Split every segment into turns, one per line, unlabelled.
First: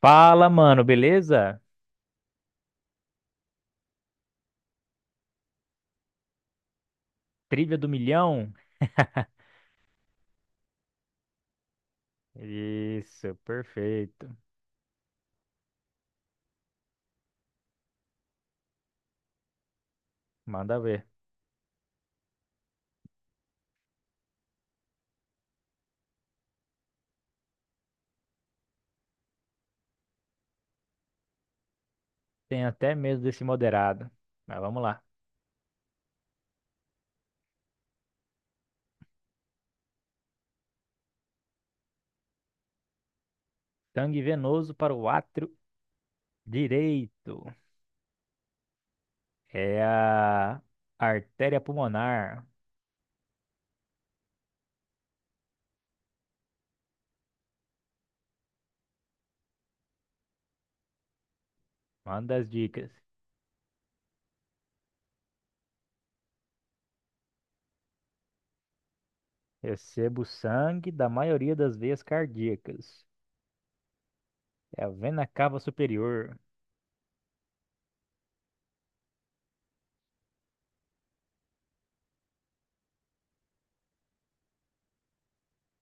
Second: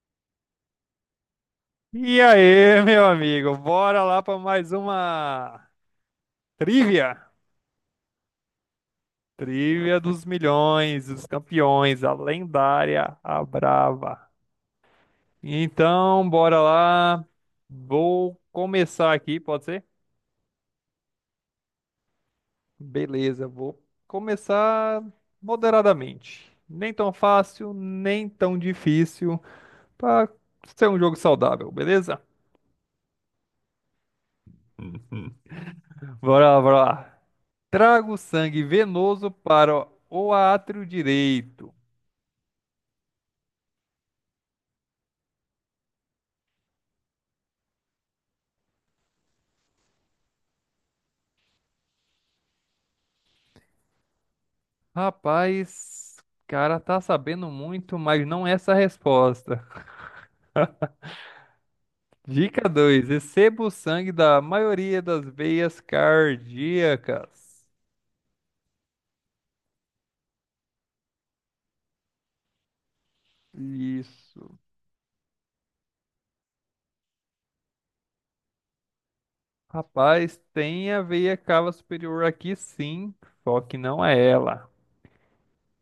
Fala, mano, beleza?
E aí, meu amigo, bora lá para mais uma trivia.
Trivia do milhão?
Trivia dos milhões, dos campeões, a lendária,
Isso,
a
perfeito.
brava. Então, bora lá. Vou começar aqui, pode ser?
Manda ver.
Beleza, vou começar moderadamente. Nem tão fácil, nem tão difícil, para ser um jogo saudável, beleza?
Tem até medo desse moderado. Mas vamos lá.
Bora lá, bora lá. Traga o sangue venoso para o átrio direito.
Sangue venoso para o átrio direito. É a artéria pulmonar.
Rapaz, cara tá sabendo muito, mas não é essa resposta.
Manda as
Dica
dicas.
2: receba o sangue da maioria das veias cardíacas.
Recebo sangue da maioria das veias cardíacas.
Isso.
É a vena cava superior.
Rapaz, tem a veia cava superior aqui sim, só que não é ela.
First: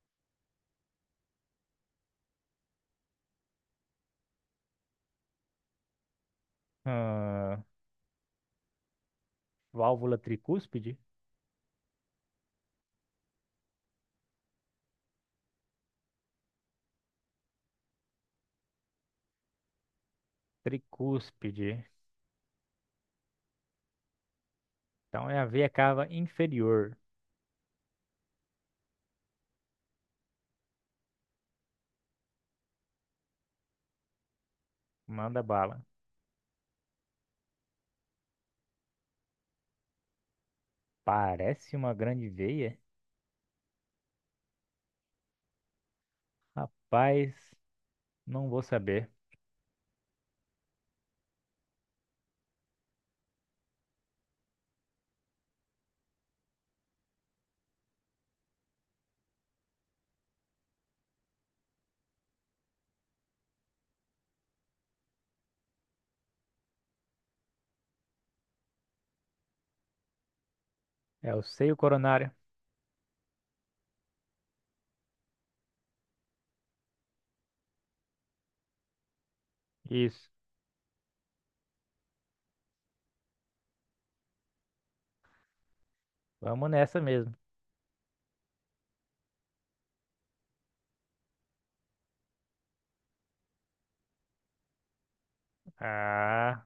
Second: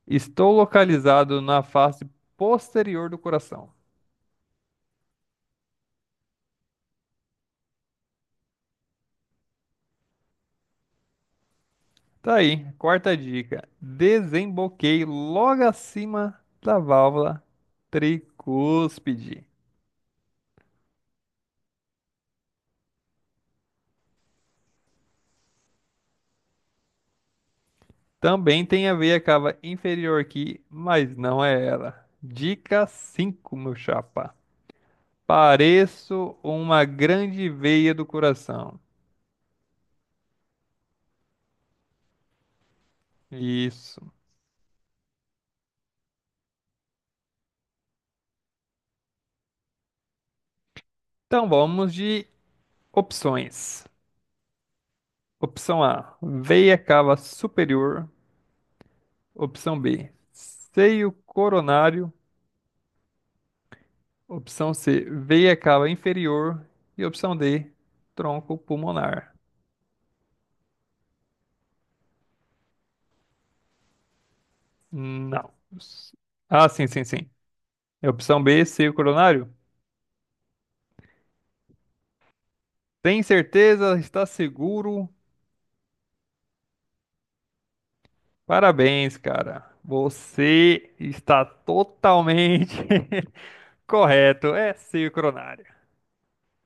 Estou localizado na face posterior do coração.
Ah, válvula tricúspide?
Tá aí, quarta dica. Desemboquei logo acima da válvula tricúspide.
Tricúspide. Então é a veia cava inferior.
Também tem a veia cava inferior aqui, mas não é ela. Dica 5, meu chapa.
Manda bala.
Pareço uma grande veia do coração.
Parece uma grande veia?
Isso.
Rapaz, não vou saber.
Então vamos de opções. Opção A, veia cava superior. Opção B, seio coronário. Opção C, veia cava inferior. E opção D, tronco pulmonar.
É o seio coronário.
Não. Ah, sim, sim, sim. É opção B, seio coronário?
Isso.
Tem certeza? Está seguro?
Vamos nessa mesmo.
Parabéns, cara. Você está totalmente correto. É sincronária.
Ah,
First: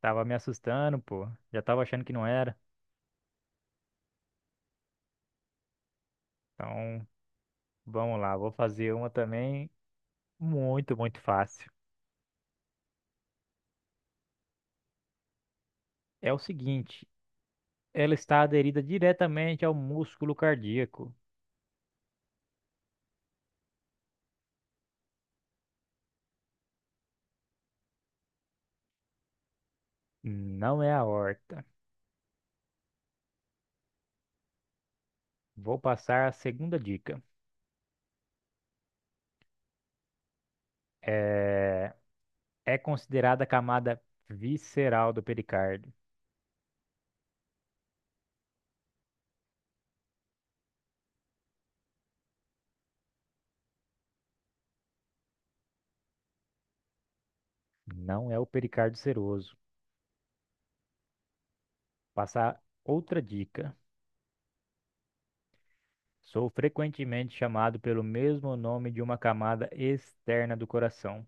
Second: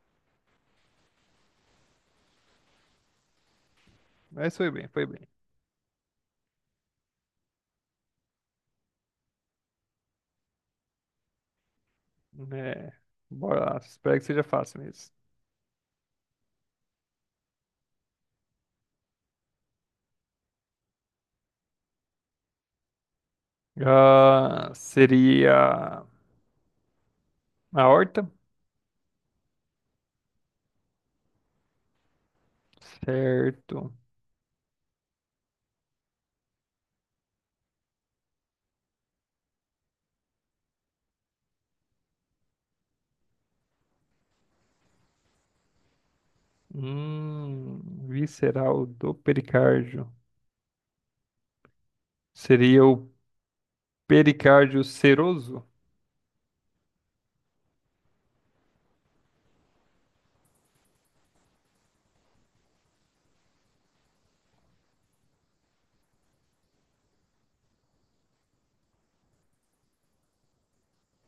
tava me assustando, pô. Já tava achando que não era.
Mas foi bem, foi bem.
Então, vamos lá. Vou fazer uma também muito, muito fácil.
É, bora lá. Espero que seja fácil mesmo.
É o seguinte, ela está aderida diretamente ao músculo cardíaco.
Ah, seria a horta?
Não é a aorta.
Certo.
Vou passar a segunda dica. É, é considerada a camada visceral do pericárdio.
Visceral do pericárdio. Seria o pericárdio seroso?
Não é o pericárdio seroso. Passar outra dica. Sou frequentemente chamado pelo mesmo nome de uma camada externa do coração.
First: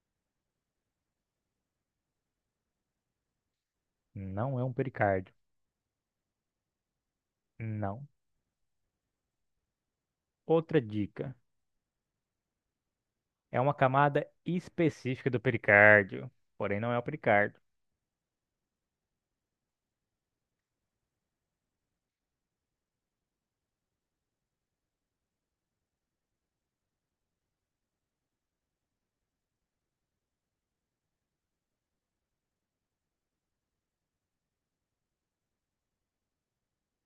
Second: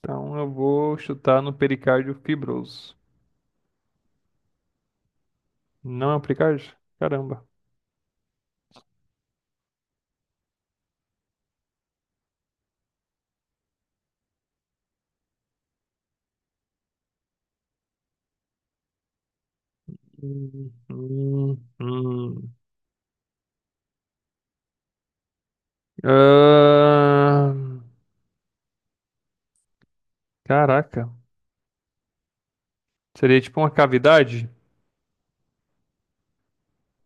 Então eu vou chutar no pericárdio fibroso.
Não é um pericárdio.
Não é o pericárdio? Caramba.
Não. Outra dica. É uma camada específica do pericárdio, porém não é o pericárdio.
Hum, hum, hum. Ah, caraca. Seria tipo uma cavidade?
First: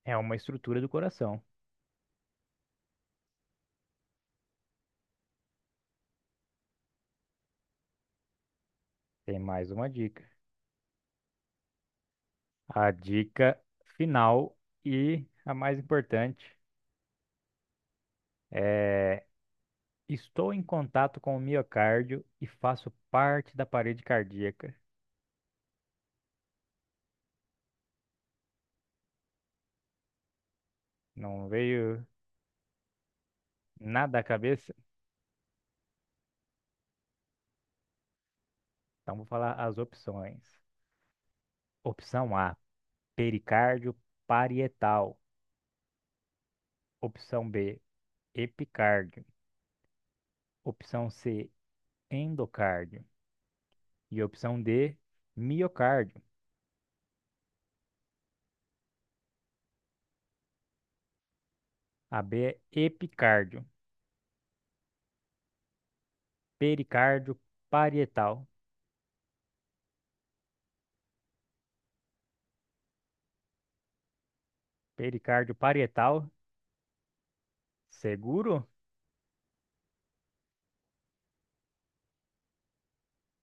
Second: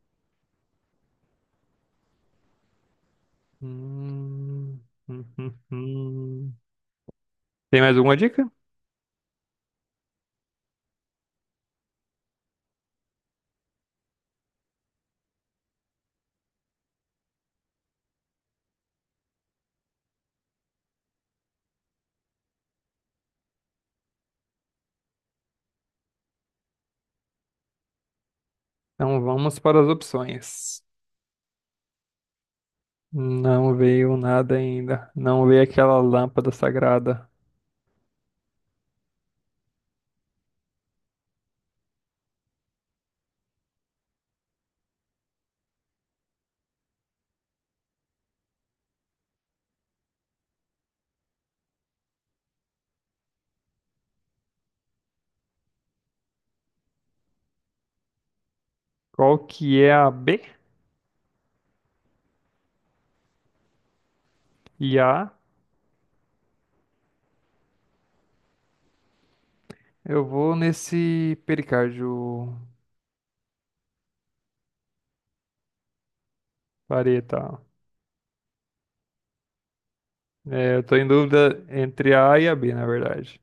É uma estrutura do coração.
Hum, hum, hum, hum. Tem mais alguma dica?
Tem mais uma dica. A dica final e a mais importante é: estou em contato com o miocárdio e faço parte da parede cardíaca.
Então vamos para as opções.
Não veio
Não veio
nada à
nada
cabeça?
ainda. Não veio aquela lâmpada sagrada.
Então vou falar as opções. Opção A, pericárdio parietal. Opção B, epicárdio. Opção C, endocárdio. E opção D, miocárdio.
Qual que é a B?
A B é epicárdio,
E a?
pericárdio parietal.
Eu vou nesse pericárdio
Pericárdio parietal,
vareta.
seguro?
É, eu tô em dúvida entre a A e a B, na verdade.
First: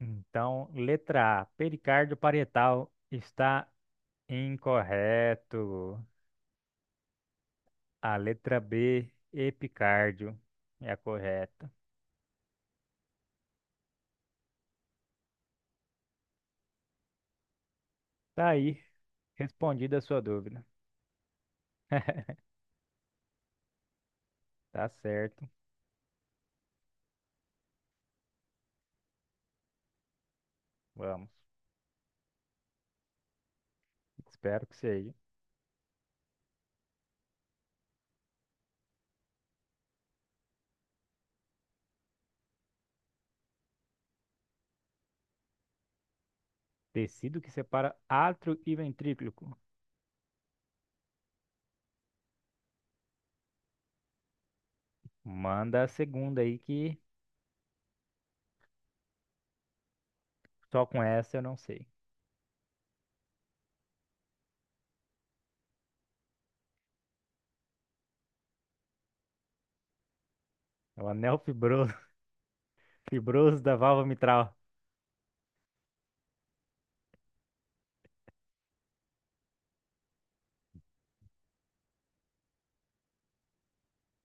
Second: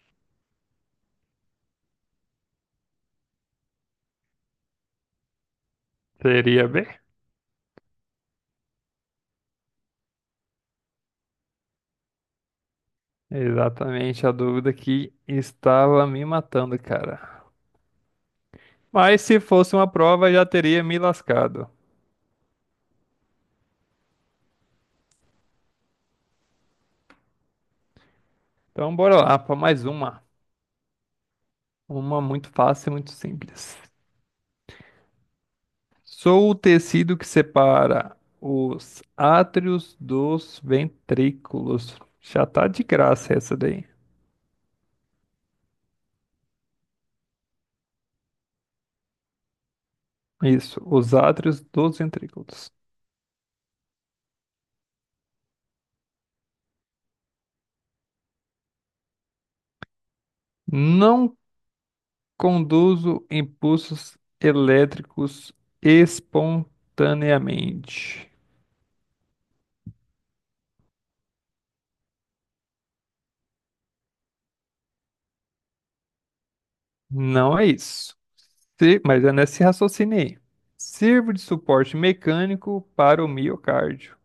Então, letra A, pericárdio parietal está incorreto.
Seria a B?
A letra B, epicárdio, é a correta.
Exatamente a dúvida que estava me matando, cara.
Tá aí,
Mas se fosse uma
respondida a sua
prova, já
dúvida.
teria me lascado.
Tá certo,
Então, bora lá para mais uma.
vamos.
Uma muito fácil e muito simples.
Espero que seja.
Sou o tecido que separa os átrios dos ventrículos. Já tá de graça essa daí.
Tecido que separa átrio e ventrículo.
Isso, os átrios dos ventrículos.
Manda a segunda aí que só com essa
Não
eu não sei.
conduzo impulsos elétricos espontaneamente.
É o anel fibroso, fibroso da válvula mitral.
Não é isso. Se- mas é nesse raciocínio aí. Sirvo de suporte mecânico para o miocárdio.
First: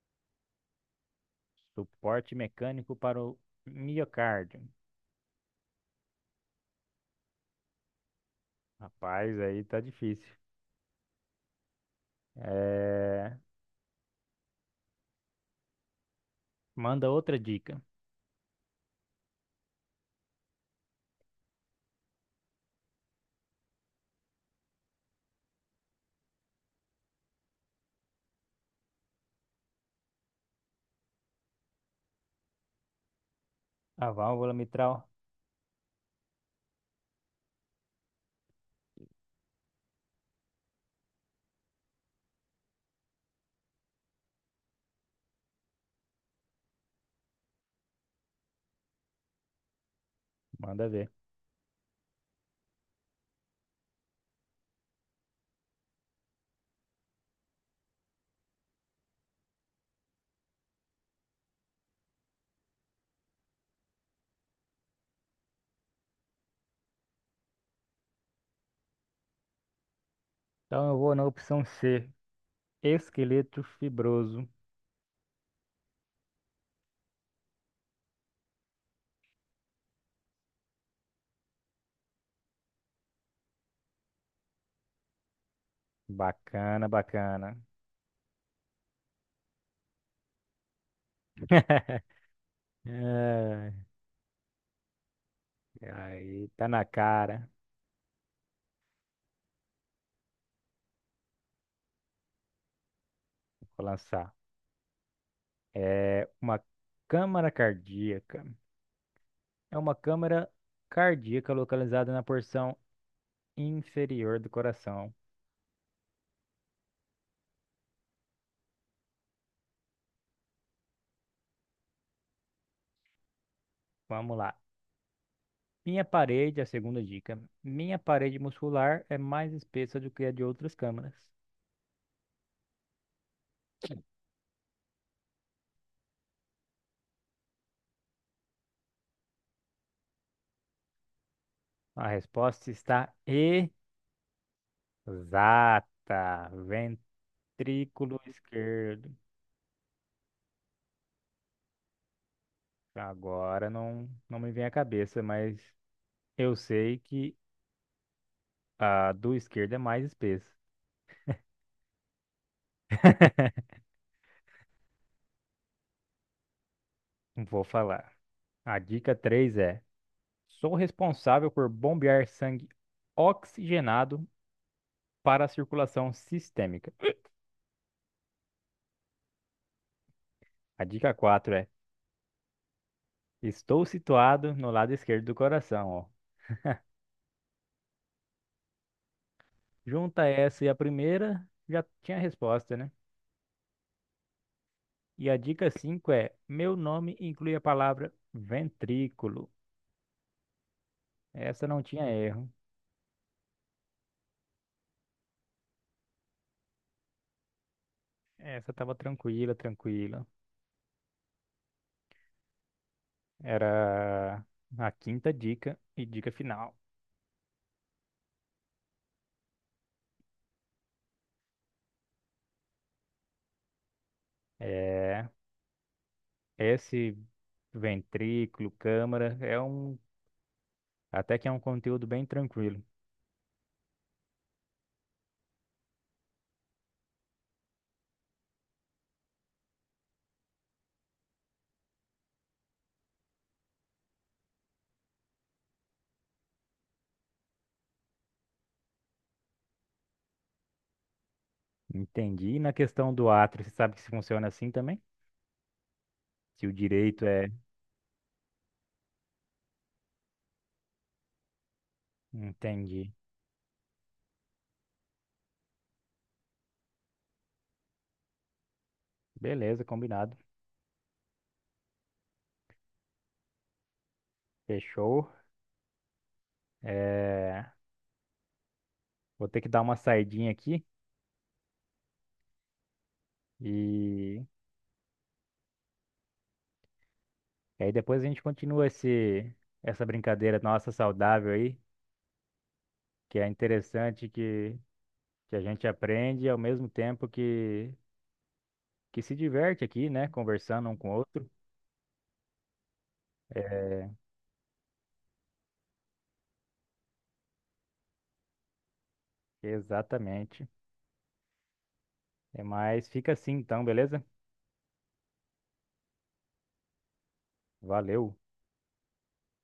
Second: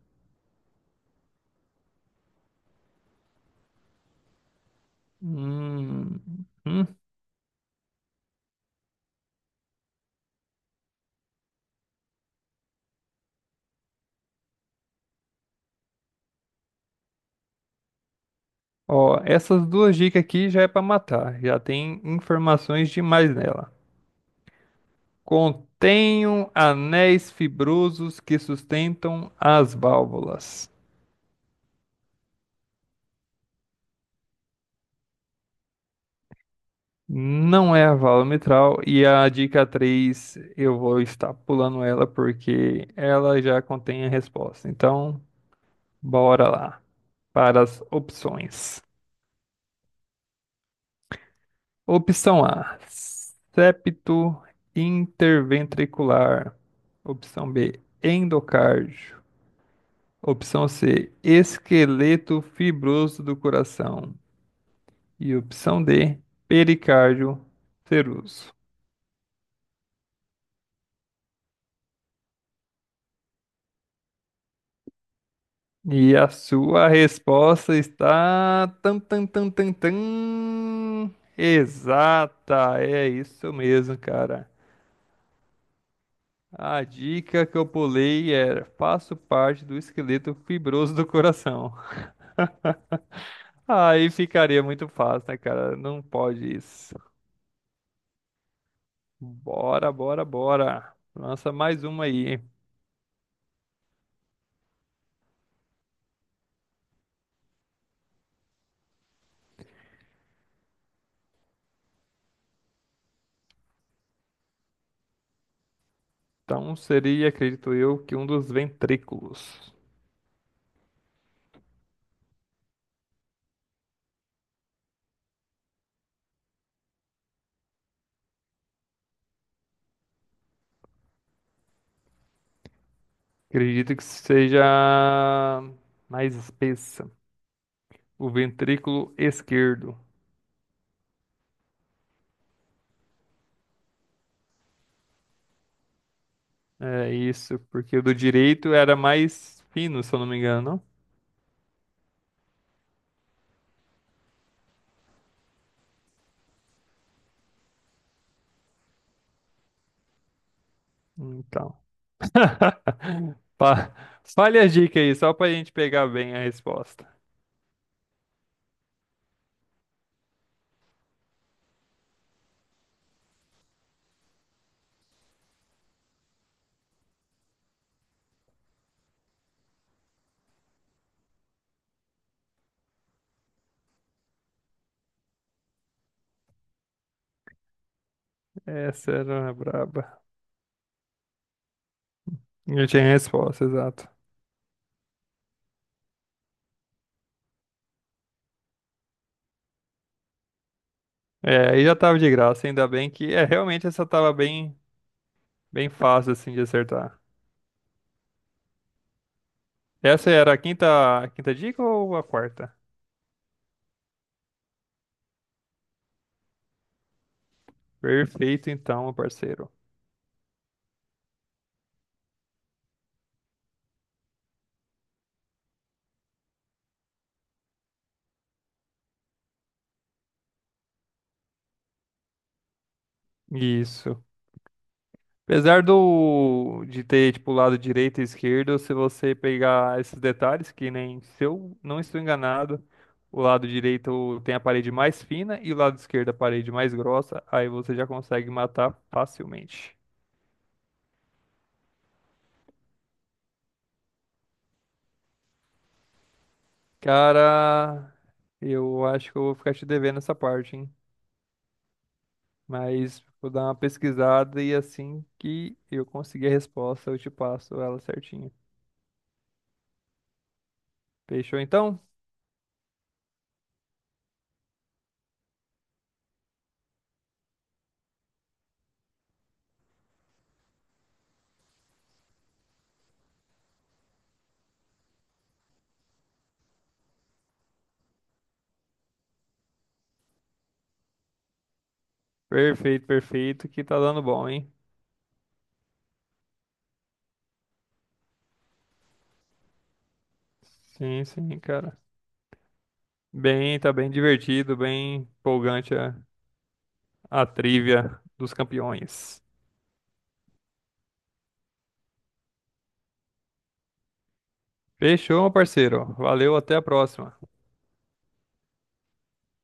Suporte mecânico para o miocárdio.
Hum, hum.
Rapaz, aí tá difícil. É, manda outra dica.
Ó, essas duas dicas aqui já é para matar. Já tem informações demais nela. Contenho anéis fibrosos que sustentam as válvulas.
A válvula mitral,
Não é a válvula mitral. E a dica 3 eu vou estar pulando ela porque ela já contém a resposta. Então, bora lá para as opções.
manda ver.
Opção A, septo interventricular. Opção B, endocárdio. Opção C, esqueleto fibroso do coração. E opção D, pericárdio seroso.
Então eu vou na opção C. Esqueleto fibroso.
E a sua resposta está tan tan tan tan tan exata. É isso mesmo, cara. A
Bacana,
dica
bacana.
que eu pulei era: faço parte do esqueleto fibroso do coração.
Ai,
Aí ficaria muito fácil, né, cara? Não
aí
pode
tá na
isso.
cara.
Bora, bora, bora. Lança mais uma aí.
Vou lançar. É uma câmara cardíaca. É uma câmara cardíaca localizada na porção inferior do coração.
Então seria, acredito eu, que um dos ventrículos.
Vamos lá. Minha parede, a segunda dica. Minha parede muscular é mais espessa do que a de outras câmaras.
Acredito que seja mais espessa. O ventrículo esquerdo.
A resposta está exata.
É isso, porque o do
Ventrículo
direito era
esquerdo.
mais fino, se eu não me engano.
Agora não, não me vem à cabeça, mas eu sei que a do esquerdo é mais espessa.
Não? Então. Fa- Fale a dica aí, só pra gente pegar bem a resposta.
Vou falar. A dica 3 é: sou responsável por bombear sangue oxigenado para a circulação sistêmica. A dica 4 é: estou situado no lado esquerdo do coração, ó.
Essa era uma braba.
Junta essa e a primeira, já tinha a resposta,
Eu
né?
tinha a resposta, exato.
E a dica 5 é: meu nome inclui a palavra ventrículo. Essa
É,
não
aí já
tinha
tava de
erro.
graça, ainda bem que é, realmente essa tava bem, bem fácil assim de acertar.
Essa tava tranquila, tranquila.
Essa era a quinta dica ou a quarta?
Era a quinta dica e dica final.
Perfeito então, meu parceiro.
É, esse ventrículo, câmara, é um, até que é um conteúdo bem tranquilo.
Isso. Apesar do de ter tipo lado direito e esquerdo, se você pegar esses detalhes, que nem se eu não estou enganado, o lado direito tem a parede mais fina e o lado esquerdo a parede mais grossa, aí você já consegue matar facilmente.
Entendi. E na questão do átrio, você sabe que se funciona assim também? Se o direito é.
Cara, eu acho que eu vou ficar te devendo essa parte, hein?
Entendi.
Mas vou dar uma pesquisada e assim que eu conseguir a resposta, eu te passo ela certinho.
Beleza, combinado.
Fechou então?
Fechou. É, vou ter que dar uma saidinha aqui e, e aí depois a gente continua esse, essa brincadeira nossa saudável aí,
Perfeito,
que é
perfeito, que tá dando
interessante
bom, hein?
que a gente aprende ao mesmo tempo que se diverte aqui, né? Conversando um com o
Sim,
outro.
sim, cara. Bem, tá
É,
bem divertido, bem empolgante a trivia dos campeões.
exatamente. É, mas fica assim então, beleza?
Fechou, meu parceiro. Valeu, até a próxima.
Valeu.